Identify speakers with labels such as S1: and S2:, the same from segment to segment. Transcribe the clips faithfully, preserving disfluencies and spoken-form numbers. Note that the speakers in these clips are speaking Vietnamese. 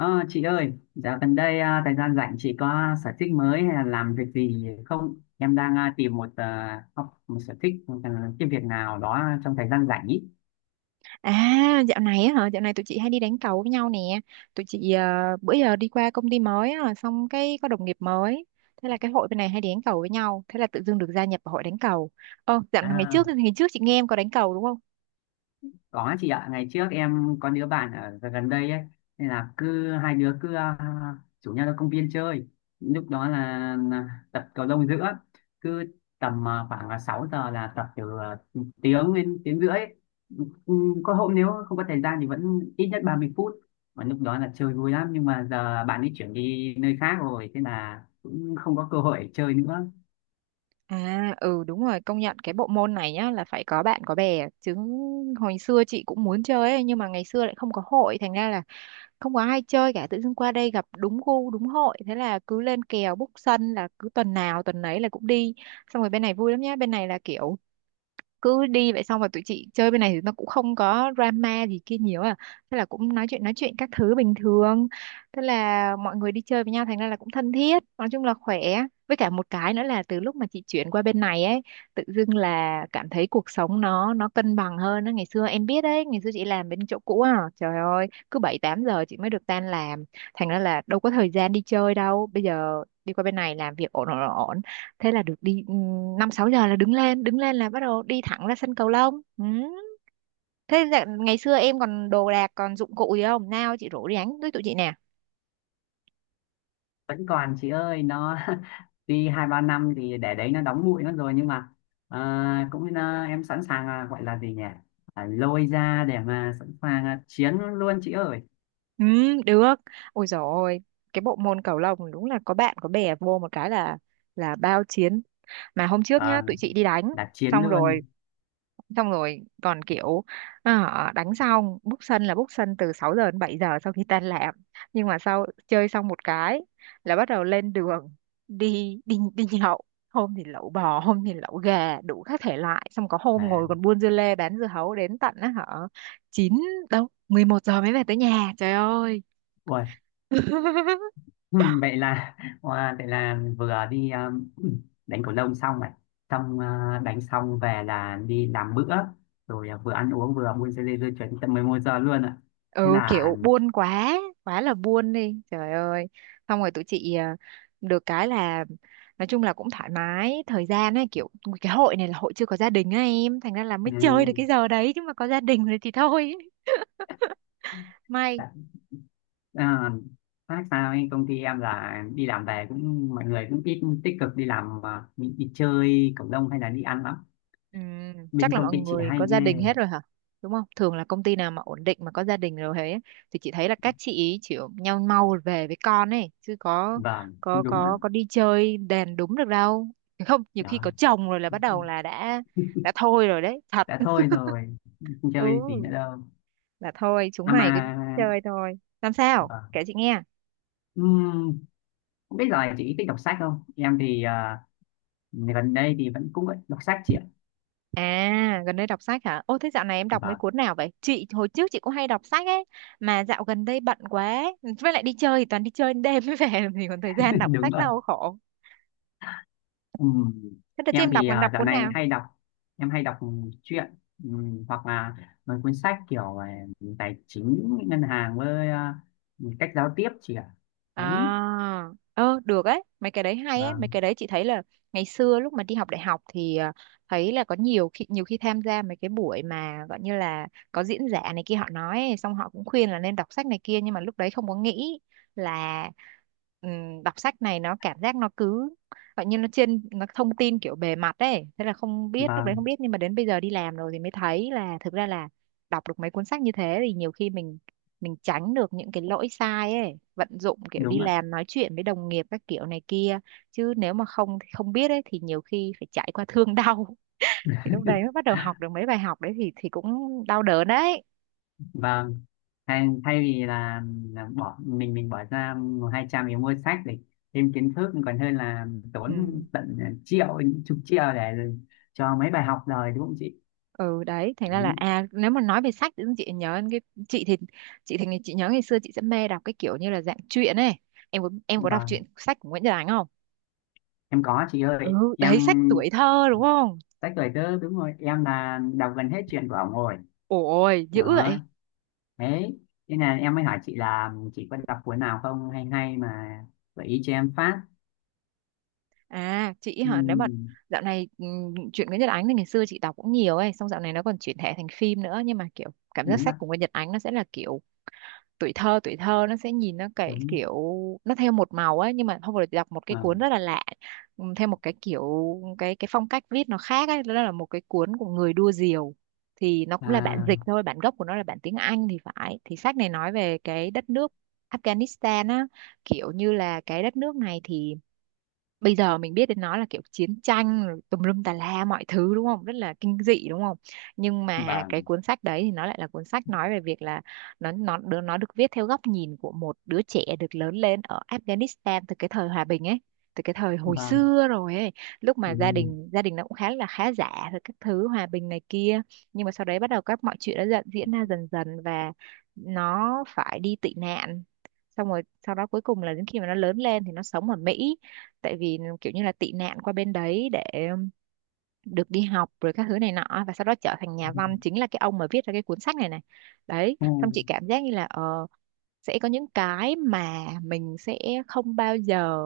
S1: Ờ, chị ơi, dạo gần đây à, thời gian rảnh chị có sở thích mới hay là làm việc gì không? Em đang à, tìm một à, học một sở thích một, à, cái việc nào đó trong thời gian rảnh ý.
S2: À, dạo này á hả? Dạo này tụi chị hay đi đánh cầu với nhau nè. Tụi chị ờ, bữa giờ đi qua công ty mới á, xong cái có đồng nghiệp mới. Thế là cái hội bên này hay đi đánh cầu với nhau. Thế là tự dưng được gia nhập vào hội đánh cầu. Ờ, dạo ngày trước
S1: À,
S2: ngày trước chị nghe em có đánh cầu đúng không?
S1: Có chị ạ, ngày trước em có đứa bạn ở gần gần đây ấy, nên là cứ hai đứa cứ à, rủ nhau ra công viên chơi. Lúc đó là, là tập cầu lông giữa, cứ tầm à, khoảng là sáu giờ là tập từ à, tiếng đến tiếng rưỡi. Ừ, Có hôm nếu không có thời gian thì vẫn ít nhất ba mươi phút. Mà lúc đó là chơi vui lắm, nhưng mà giờ bạn ấy chuyển đi nơi khác rồi, thế là cũng không có cơ hội để chơi nữa.
S2: À, ừ đúng rồi, công nhận cái bộ môn này nhá là phải có bạn có bè chứ hồi xưa chị cũng muốn chơi ấy, nhưng mà ngày xưa lại không có hội thành ra là không có ai chơi cả. Tự dưng qua đây gặp đúng gu đúng hội, thế là cứ lên kèo book sân là cứ tuần nào tuần nấy là cũng đi. Xong rồi bên này vui lắm nhá, bên này là kiểu cứ đi vậy, xong rồi tụi chị chơi bên này thì nó cũng không có drama gì kia nhiều à, thế là cũng nói chuyện nói chuyện các thứ bình thường, thế là mọi người đi chơi với nhau thành ra là cũng thân thiết, nói chung là khỏe. Với cả một cái nữa là từ lúc mà chị chuyển qua bên này ấy, tự dưng là cảm thấy cuộc sống nó nó cân bằng hơn á. Ngày xưa em biết đấy, ngày xưa chị làm bên chỗ cũ à, trời ơi, cứ bảy tám giờ chị mới được tan làm, thành ra là đâu có thời gian đi chơi đâu. Bây giờ đi qua bên này làm việc ổn ổn ổn, thế là được đi ừ, năm sáu giờ là đứng lên đứng lên là bắt đầu đi thẳng ra sân cầu lông ừ. Thế dạ- ngày xưa em còn đồ đạc còn dụng cụ gì không nào, chị rủ đi đánh với tụi chị nè.
S1: Vẫn còn chị ơi nó tuy hai ba năm thì để đấy nó đóng bụi mất rồi, nhưng mà à, cũng à, em sẵn sàng, à, gọi là gì nhỉ, à, lôi ra để mà sẵn sàng à, chiến luôn chị ơi.
S2: Ừ được. Ôi dồi ôi, cái bộ môn cầu lông đúng là có bạn có bè vô một cái là là bao chiến. Mà hôm trước nhá tụi
S1: Vâng,
S2: chị đi đánh,
S1: là chiến
S2: xong rồi
S1: luôn.
S2: xong rồi còn kiểu à, đánh xong book sân, là book sân từ sáu giờ đến bảy giờ sau khi tan làm. Nhưng mà sau chơi xong một cái là bắt đầu lên đường đi đi đi nhậu. Hôm thì lẩu bò hôm thì lẩu gà đủ các thể loại, xong có hôm
S1: À,
S2: ngồi còn buôn dưa lê bán dưa hấu đến tận á hả chín, đâu mười một giờ mới về tới nhà, trời ơi.
S1: ui, vậy là wow, vậy là vừa đi à, đánh cầu lông xong này, xong à, đánh xong về là đi làm bữa, rồi à, vừa ăn uống vừa buôn dê dê dê chuyển tận mười một giờ luôn ạ. Thế
S2: Ừ
S1: là
S2: kiểu buôn quá, quá là buôn đi trời ơi. Xong rồi tụi chị à, được cái là nói chung là cũng thoải mái thời gian ấy, kiểu cái hội này là hội chưa có gia đình á em, thành ra là mới chơi được cái giờ đấy, chứ mà có gia đình rồi thì thôi. May.
S1: ừ, À, khác sao ấy, công ty em là đi làm về cũng mọi người cũng ít tích cực đi làm mà đi, đi chơi cộng đồng hay là đi ăn lắm.
S2: Ừ, chắc
S1: Bên
S2: là
S1: công
S2: mọi
S1: ty chị
S2: người
S1: hay
S2: có gia đình
S1: ghê.
S2: hết rồi hả? Đúng không? Thường là công ty nào mà ổn định mà có gia đình rồi thế thì chị thấy là các chị ý chỉ nhau mau về với con ấy, chứ có
S1: Vâng
S2: có
S1: cũng đúng đó.
S2: có có đi chơi đèn đúng được đâu. Không, nhiều khi
S1: Đó.
S2: có chồng rồi là bắt đầu là đã đã thôi rồi đấy, thật.
S1: Đã thôi rồi, không chơi gì
S2: Ừ,
S1: nữa đâu.
S2: là thôi chúng
S1: À
S2: mày cứ
S1: mà
S2: chơi thôi. Làm sao? Kể
S1: vâng.
S2: chị nghe.
S1: Ừm, không biết rồi chị thích đọc sách không, em thì à, gần đây thì vẫn cũng vẫn đọc sách chị ạ.
S2: À, gần đây đọc sách hả? Ô, thế dạo này em đọc mấy
S1: Vâng.
S2: cuốn nào vậy? Chị, hồi trước chị cũng hay đọc sách ấy, mà dạo gần đây bận quá. Với lại đi chơi thì toàn đi chơi đến đêm mới về, thì còn thời gian đọc
S1: Đúng
S2: sách
S1: rồi.
S2: đâu khổ.
S1: Ừ.
S2: Thế đợt chị
S1: Em
S2: em đọc,
S1: thì
S2: làm
S1: à,
S2: đọc
S1: dạo
S2: cuốn
S1: này
S2: nào?
S1: hay đọc, em hay đọc truyện, ừ, hoặc là mấy cuốn sách kiểu à, tài chính ngân hàng với à, cách giao tiếp chị ạ.
S2: À,
S1: Đấy.
S2: ơ được ấy, mấy cái đấy hay ấy, mấy
S1: Vâng.
S2: cái đấy chị thấy là ngày xưa lúc mà đi học đại học thì à, thấy là có nhiều khi nhiều khi tham gia mấy cái buổi mà gọi như là có diễn giả này kia họ nói ấy, xong họ cũng khuyên là nên đọc sách này kia, nhưng mà lúc đấy không có nghĩ là ừm, đọc sách này nó cảm giác nó cứ gọi như nó trên, nó thông tin kiểu bề mặt ấy, thế là không biết, lúc đấy không
S1: Vâng
S2: biết, nhưng mà đến bây giờ đi làm rồi thì mới thấy là thực ra là đọc được mấy cuốn sách như thế thì nhiều khi mình mình tránh được những cái lỗi sai ấy, vận dụng kiểu đi
S1: đúng ạ.
S2: làm nói chuyện với đồng nghiệp các kiểu này kia. Chứ nếu mà không không biết ấy thì nhiều khi phải trải qua thương đau thì lúc đấy mới bắt đầu học được mấy bài học đấy, thì thì cũng đau đớn đấy.
S1: Vâng. Thay, thay vì là, là bỏ mình mình bỏ ra một hai trăm để mua sách để thêm kiến thức còn hơn là tốn
S2: Ừ
S1: tận triệu, chục triệu để cho mấy bài học rồi đúng không chị.
S2: ừ, đấy thành ra
S1: Ừ,
S2: là à nếu mà nói về sách thì chị nhớ đến cái, chị thì chị thì chị nhớ ngày xưa chị sẽ mê đọc cái kiểu như là dạng truyện ấy. Em có em có đọc truyện
S1: vâng
S2: sách của Nguyễn Nhật Ánh không?
S1: em có chị
S2: Ừ
S1: ơi em.
S2: đấy sách tuổi thơ đúng không.
S1: Sách lời tớ đúng rồi, em là đọc gần hết chuyện của ổng rồi.
S2: Ôi dữ
S1: Đó.
S2: vậy.
S1: Thế, thế là em mới hỏi chị là chị có đọc cuốn nào không, hay hay mà gợi ý cho em phát.
S2: À, chị
S1: Ừ,
S2: hả? Nếu mà dạo này ừm, truyện Nguyễn Nhật Ánh thì ngày xưa chị đọc cũng nhiều ấy, xong dạo này nó còn chuyển thể thành phim nữa, nhưng mà kiểu cảm giác
S1: đúng
S2: sách
S1: là
S2: của Nguyễn Nhật Ánh nó sẽ là kiểu tuổi thơ, tuổi thơ nó sẽ nhìn nó cái
S1: đúng.
S2: kiểu nó theo một màu ấy. Nhưng mà hôm vừa rồi chị đọc một cái cuốn rất
S1: Vâng.
S2: là lạ, ừm, theo một cái kiểu cái cái phong cách viết nó khác ấy, đó là một cái cuốn của người đua diều, thì nó cũng là bản
S1: à,
S2: dịch thôi, bản gốc của nó là bản tiếng Anh thì phải. Thì sách này nói về cái đất nước Afghanistan á, kiểu như là cái đất nước này thì bây giờ mình biết đến nó là kiểu chiến tranh rồi tùm lum tà la mọi thứ đúng không, rất là kinh dị đúng không. Nhưng mà
S1: vâng.
S2: cái cuốn sách đấy thì nó lại là cuốn sách nói về việc là nó nó đứa- nó được viết theo góc nhìn của một đứa trẻ được lớn lên ở Afghanistan từ cái thời hòa bình ấy, từ cái thời hồi
S1: Vâng.
S2: xưa rồi ấy, lúc mà gia
S1: Ừ.
S2: đình gia đình nó cũng khá là khá giả rồi các thứ, hòa bình này kia. Nhưng mà sau đấy bắt đầu các mọi chuyện đã dần diễn ra dần dần, và nó phải đi tị nạn, xong rồi sau đó cuối cùng là đến khi mà nó lớn lên thì nó sống ở Mỹ, tại vì kiểu như là tị nạn qua bên đấy để được đi học rồi các thứ này nọ, và sau đó trở thành nhà văn, chính là cái ông mà viết ra cái cuốn sách này này. Đấy.
S1: Ừ.
S2: Xong chị cảm giác như là ờ, sẽ có những cái mà mình sẽ không bao giờ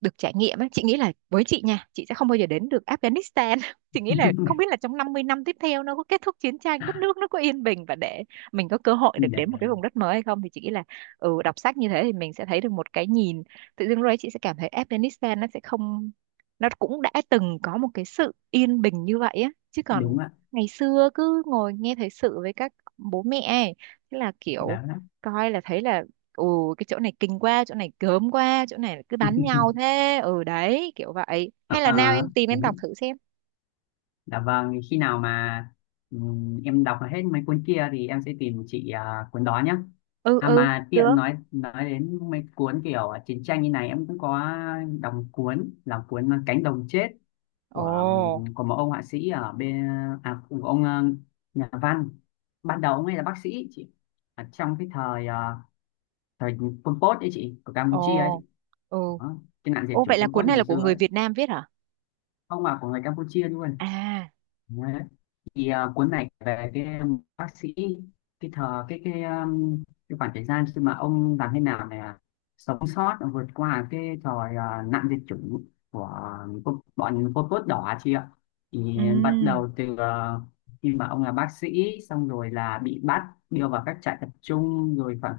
S2: được trải nghiệm ấy. Chị nghĩ là với chị nha, chị sẽ không bao giờ đến được Afghanistan chị nghĩ là không biết là trong năm mươi năm tiếp theo nó có kết thúc chiến tranh, đất nước nó có yên bình và để mình có cơ hội được
S1: Để
S2: đến một cái vùng đất mới hay không, thì chị nghĩ là ừ, đọc sách như thế thì mình sẽ thấy được một cái nhìn. Tự dưng rồi chị sẽ cảm thấy Afghanistan nó sẽ không, nó cũng đã từng có một cái sự yên bình như vậy á, chứ còn
S1: đúng ạ.
S2: ngày xưa cứ ngồi nghe thời sự với các bố mẹ ấy, thế là kiểu
S1: Đó đó.
S2: coi là thấy là ừ, cái chỗ này kinh quá, chỗ này gớm quá, chỗ này cứ bắn nhau thế. Ừ đấy kiểu vậy, hay là nào
S1: à,
S2: em tìm
S1: Đấy.
S2: em đọc thử xem.
S1: Dạ vâng, thì khi nào mà ừm, em đọc hết mấy cuốn kia thì em sẽ tìm chị à, cuốn đó nhé.
S2: Ừ
S1: À
S2: ừ
S1: mà
S2: được.
S1: tiện nói nói đến mấy cuốn kiểu chiến tranh như này em cũng có đọc một cuốn là cuốn Cánh đồng chết, của ừm,
S2: Ồ
S1: của một ông họa sĩ ở bên à, của ông ờ, nhà văn. Ban đầu ông ấy là bác sĩ chị. Ở trong cái thời ờ, thời Pol Pot ấy chị, của
S2: ồ.
S1: Campuchia ấy chị.
S2: Ừ.
S1: Đó, cái nạn diệt
S2: Ô vậy
S1: chủng
S2: là
S1: Pol
S2: cuốn
S1: Pot
S2: này là
S1: ngày
S2: của
S1: xưa
S2: người
S1: ấy.
S2: Việt Nam viết hả?
S1: Ông là của người Campuchia luôn.
S2: À.
S1: Thì à, cuốn này về cái um, bác sĩ, cái thờ cái cái um, cái khoảng thời gian khi mà ông làm thế nào để à, sống sót, à, vượt qua cái thời à, nạn diệt chủng của cô- bọn Pol Pot đỏ chị ạ, thì bắt
S2: Ừ.
S1: đầu từ à, khi mà ông là bác sĩ xong rồi là bị bắt, đưa vào các trại tập trung rồi khoảng,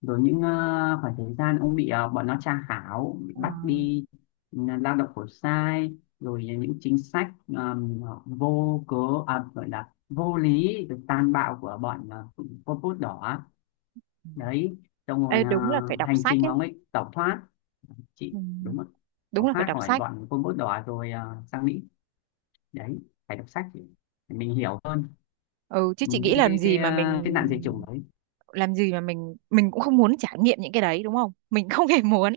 S1: rồi những à, khoảng thời gian ông bị à, bọn nó tra khảo, bị
S2: ờ,
S1: bắt đi, ừ, lao động khổ sai, rồi những chính sách um, vô cớ, à, gọi là vô lý được tàn bạo của bọn uh, Pol Pot đỏ.
S2: ừ.
S1: Đấy. Trong rồi
S2: Ê,
S1: ờ,
S2: đúng là phải đọc
S1: hành
S2: sách
S1: trình mà
S2: ấy.
S1: ông ấy tẩu thoát
S2: Ừ.
S1: chị đúng không,
S2: Đúng
S1: tẩu
S2: là phải
S1: thoát
S2: đọc
S1: khỏi
S2: sách.
S1: bọn Pol Pot đỏ rồi ờ, sang Mỹ. Đấy. Phải đọc sách để mình hiểu hơn
S2: Ừ, chứ chị
S1: cái
S2: nghĩ
S1: cái
S2: làm
S1: cái
S2: gì
S1: cái,
S2: mà mình
S1: ờ, cái nạn diệt chủng đấy.
S2: làm gì mà mình mình cũng không muốn trải nghiệm những cái đấy, đúng không, mình không hề muốn.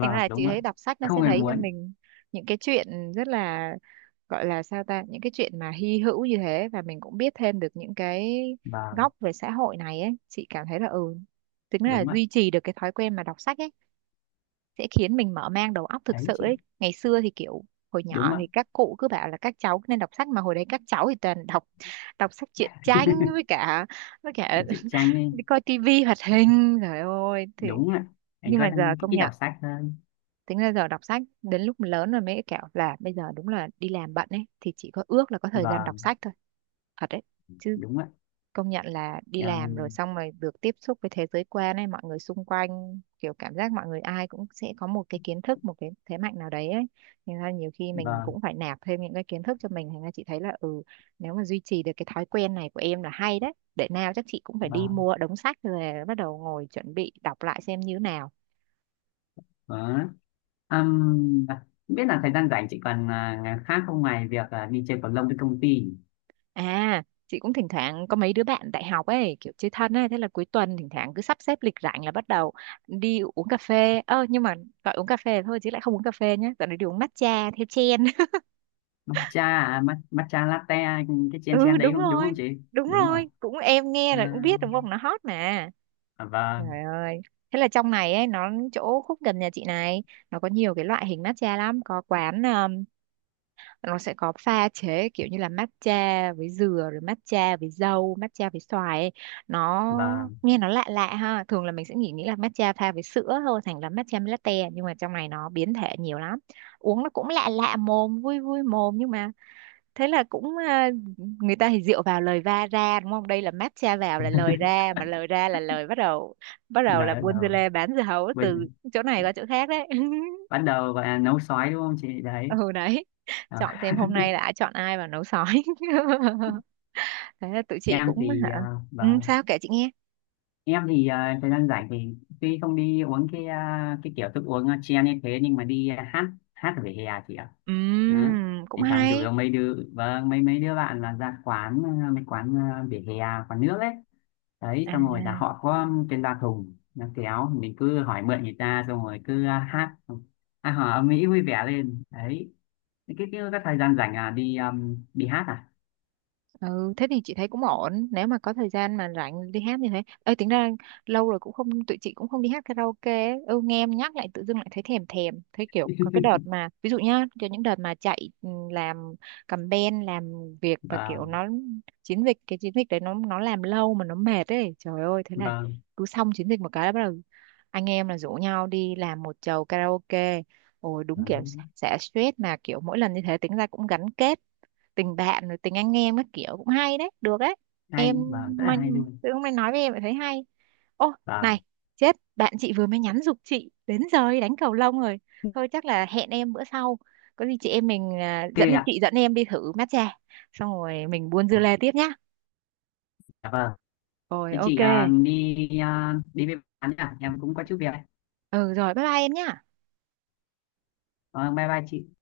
S2: Thành ra là
S1: đúng
S2: chị
S1: ạ.
S2: thấy đọc sách nó
S1: Không
S2: sẽ
S1: hề
S2: thấy cho
S1: muốn.
S2: mình những cái chuyện rất là, gọi là sao ta, những cái chuyện mà hy hữu như thế, và mình cũng biết thêm được những cái
S1: Vâng
S2: góc về xã hội này ấy. Chị cảm thấy là ừ, tính là
S1: đúng ạ.
S2: duy trì được cái thói quen mà đọc sách ấy sẽ khiến mình mở mang đầu óc thực
S1: Đấy
S2: sự
S1: chị.
S2: ấy. Ngày xưa thì kiểu hồi
S1: Đúng
S2: nhỏ
S1: ạ.
S2: thì các cụ cứ bảo là các cháu nên đọc sách, mà hồi đấy các cháu thì toàn đọc đọc sách truyện tranh với cả với cả
S1: Chị Trang ấy.
S2: đi coi tivi hoạt hình, trời ơi. Thì
S1: Đúng ạ. Anh
S2: nhưng
S1: có
S2: mà giờ
S1: đang
S2: công
S1: ít đọc
S2: nhận,
S1: sách hơn.
S2: tính ra giờ đọc sách đến lúc lớn rồi mới kiểu là bây giờ đúng là đi làm bận ấy, thì chỉ có ước là có thời gian đọc
S1: Vâng
S2: sách thôi. Thật đấy chứ,
S1: đúng ạ.
S2: công nhận là đi
S1: Dạ,
S2: làm rồi, xong rồi được tiếp xúc với thế giới quan ấy, mọi người xung quanh kiểu cảm giác mọi người ai cũng sẽ có một cái kiến thức, một cái thế mạnh nào đấy ấy. Thành ra nhiều khi mình
S1: vâng.
S2: cũng phải nạp thêm những cái kiến thức cho mình. Thành ra chị thấy là ừ, nếu mà duy trì được cái thói quen này của em là hay đấy. Để nào chắc chị cũng phải đi
S1: Vâng
S2: mua đống sách rồi bắt đầu ngồi chuẩn bị đọc lại xem như thế nào.
S1: vâng. Ừm, à, Không biết là thời gian rảnh chị còn à, ngày khác không, ngoài việc à, đi chơi cầu lông với công ty.
S2: À, chị cũng thỉnh thoảng có mấy đứa bạn đại học ấy, kiểu chơi thân ấy, thế là cuối tuần thỉnh thoảng cứ sắp xếp lịch rảnh là bắt đầu đi uống cà phê. Ơ nhưng mà gọi uống cà phê thôi chứ lại không uống cà phê nhé. Dạo này đi uống matcha theo trend.
S1: Matcha, à, ma- matcha latte, cái chen
S2: Ừ
S1: chen đấy
S2: đúng
S1: không, đúng không
S2: rồi,
S1: chị?
S2: đúng
S1: Đúng rồi.
S2: rồi, cũng em nghe là cũng
S1: à,
S2: biết đúng không, nó hot mà.
S1: à, vâng.
S2: Trời ơi. Thế là trong này ấy, nó chỗ khúc gần nhà chị này, nó có nhiều cái loại hình matcha lắm, có quán ờ, nó sẽ có pha chế kiểu như là matcha với dừa, rồi matcha với dâu, matcha với xoài ấy. Nó
S1: Vâng.
S2: nghe nó lạ lạ ha, thường là mình sẽ nghĩ nghĩ là matcha pha với sữa thôi, thành là matcha latte, nhưng mà trong này nó biến thể nhiều lắm. Uống nó cũng lạ lạ mồm, vui vui mồm. Nhưng mà thế là cũng à, người ta thì rượu vào lời va ra, đúng không, đây là matcha vào là lời ra, mà lời ra là lời bắt đầu, bắt đầu là
S1: Lời
S2: buôn dưa
S1: đầu.
S2: lê bán dưa hấu
S1: Bây-
S2: từ chỗ này qua chỗ khác đấy.
S1: Bắt đầu gọi là nấu sói đúng không chị đấy.
S2: Ừ đấy,
S1: à,
S2: chọn xem hôm nay đã chọn ai vào nấu sói. Thế là tụi chị
S1: em
S2: cũng
S1: thì
S2: hả.
S1: à,
S2: Ừ,
S1: vâng.
S2: sao kể chị nghe.
S1: Em thì à, thời gian rảnh thì tuy không đi uống cái à, cái kiểu thức uống à, chen như thế, nhưng mà đi à, hát, hát ở vỉa hè chị ạ. Đó.
S2: Ừm, cũng
S1: Thì tháng rủ
S2: hay
S1: mấy đứa, vâng mấy mấy đứa bạn là ra quán ờ, mấy quán ờ, vỉa hè, quán nước ấy, đấy, xong rồi là
S2: à.
S1: họ có trên loa thùng nó kéo, mình cứ hỏi mượn người ta xong rồi cứ ờ, hát, à, hò âm mỹ vui vẻ lên đấy. Cái cái, cái, cái thời gian rảnh là đi um, đi hát à.
S2: Ừ, thế thì chị thấy cũng ổn nếu mà có thời gian mà rảnh đi hát như thế. Ơi tính ra lâu rồi cũng không, tụi chị cũng không đi hát karaoke ấy. Ừ, nghe em nhắc lại tự dưng lại thấy thèm thèm, thấy kiểu có cái đợt mà ví dụ nhá, cho những đợt mà chạy ừ, làm campaign, làm việc và kiểu
S1: Vâng.
S2: nó chiến dịch, cái chiến dịch đấy nó nó làm lâu mà nó mệt ấy, trời ơi. Thế là
S1: Vâng
S2: cứ xong chiến dịch một cái là bắt đầu anh em là rủ nhau đi làm một chầu karaoke. Ôi đúng kiểu
S1: vâng.
S2: xả stress mà, kiểu mỗi lần như thế tính ra cũng gắn kết tình bạn rồi tình anh em các kiểu, cũng hay đấy, được đấy em.
S1: Hay vâng, rất là
S2: Mà
S1: hay luôn.
S2: tự hôm nay nói với em lại thấy hay. Ô
S1: Vâng
S2: này, chết, bạn chị vừa mới nhắn giục chị đến giờ đi đánh cầu lông rồi. Thôi chắc là hẹn em bữa sau, có gì chị em mình à,
S1: ok
S2: dẫn
S1: ạ.
S2: chị dẫn em đi thử matcha xong rồi mình buôn dưa lê tiếp nhá.
S1: Dạ vâng.
S2: Rồi
S1: Thế
S2: ok.
S1: chị ờ, đi ờ, đi với bạn nhá, em cũng có chút việc đây.
S2: Ừ rồi, bye bye em nhá.
S1: Vâng, bye bye chị.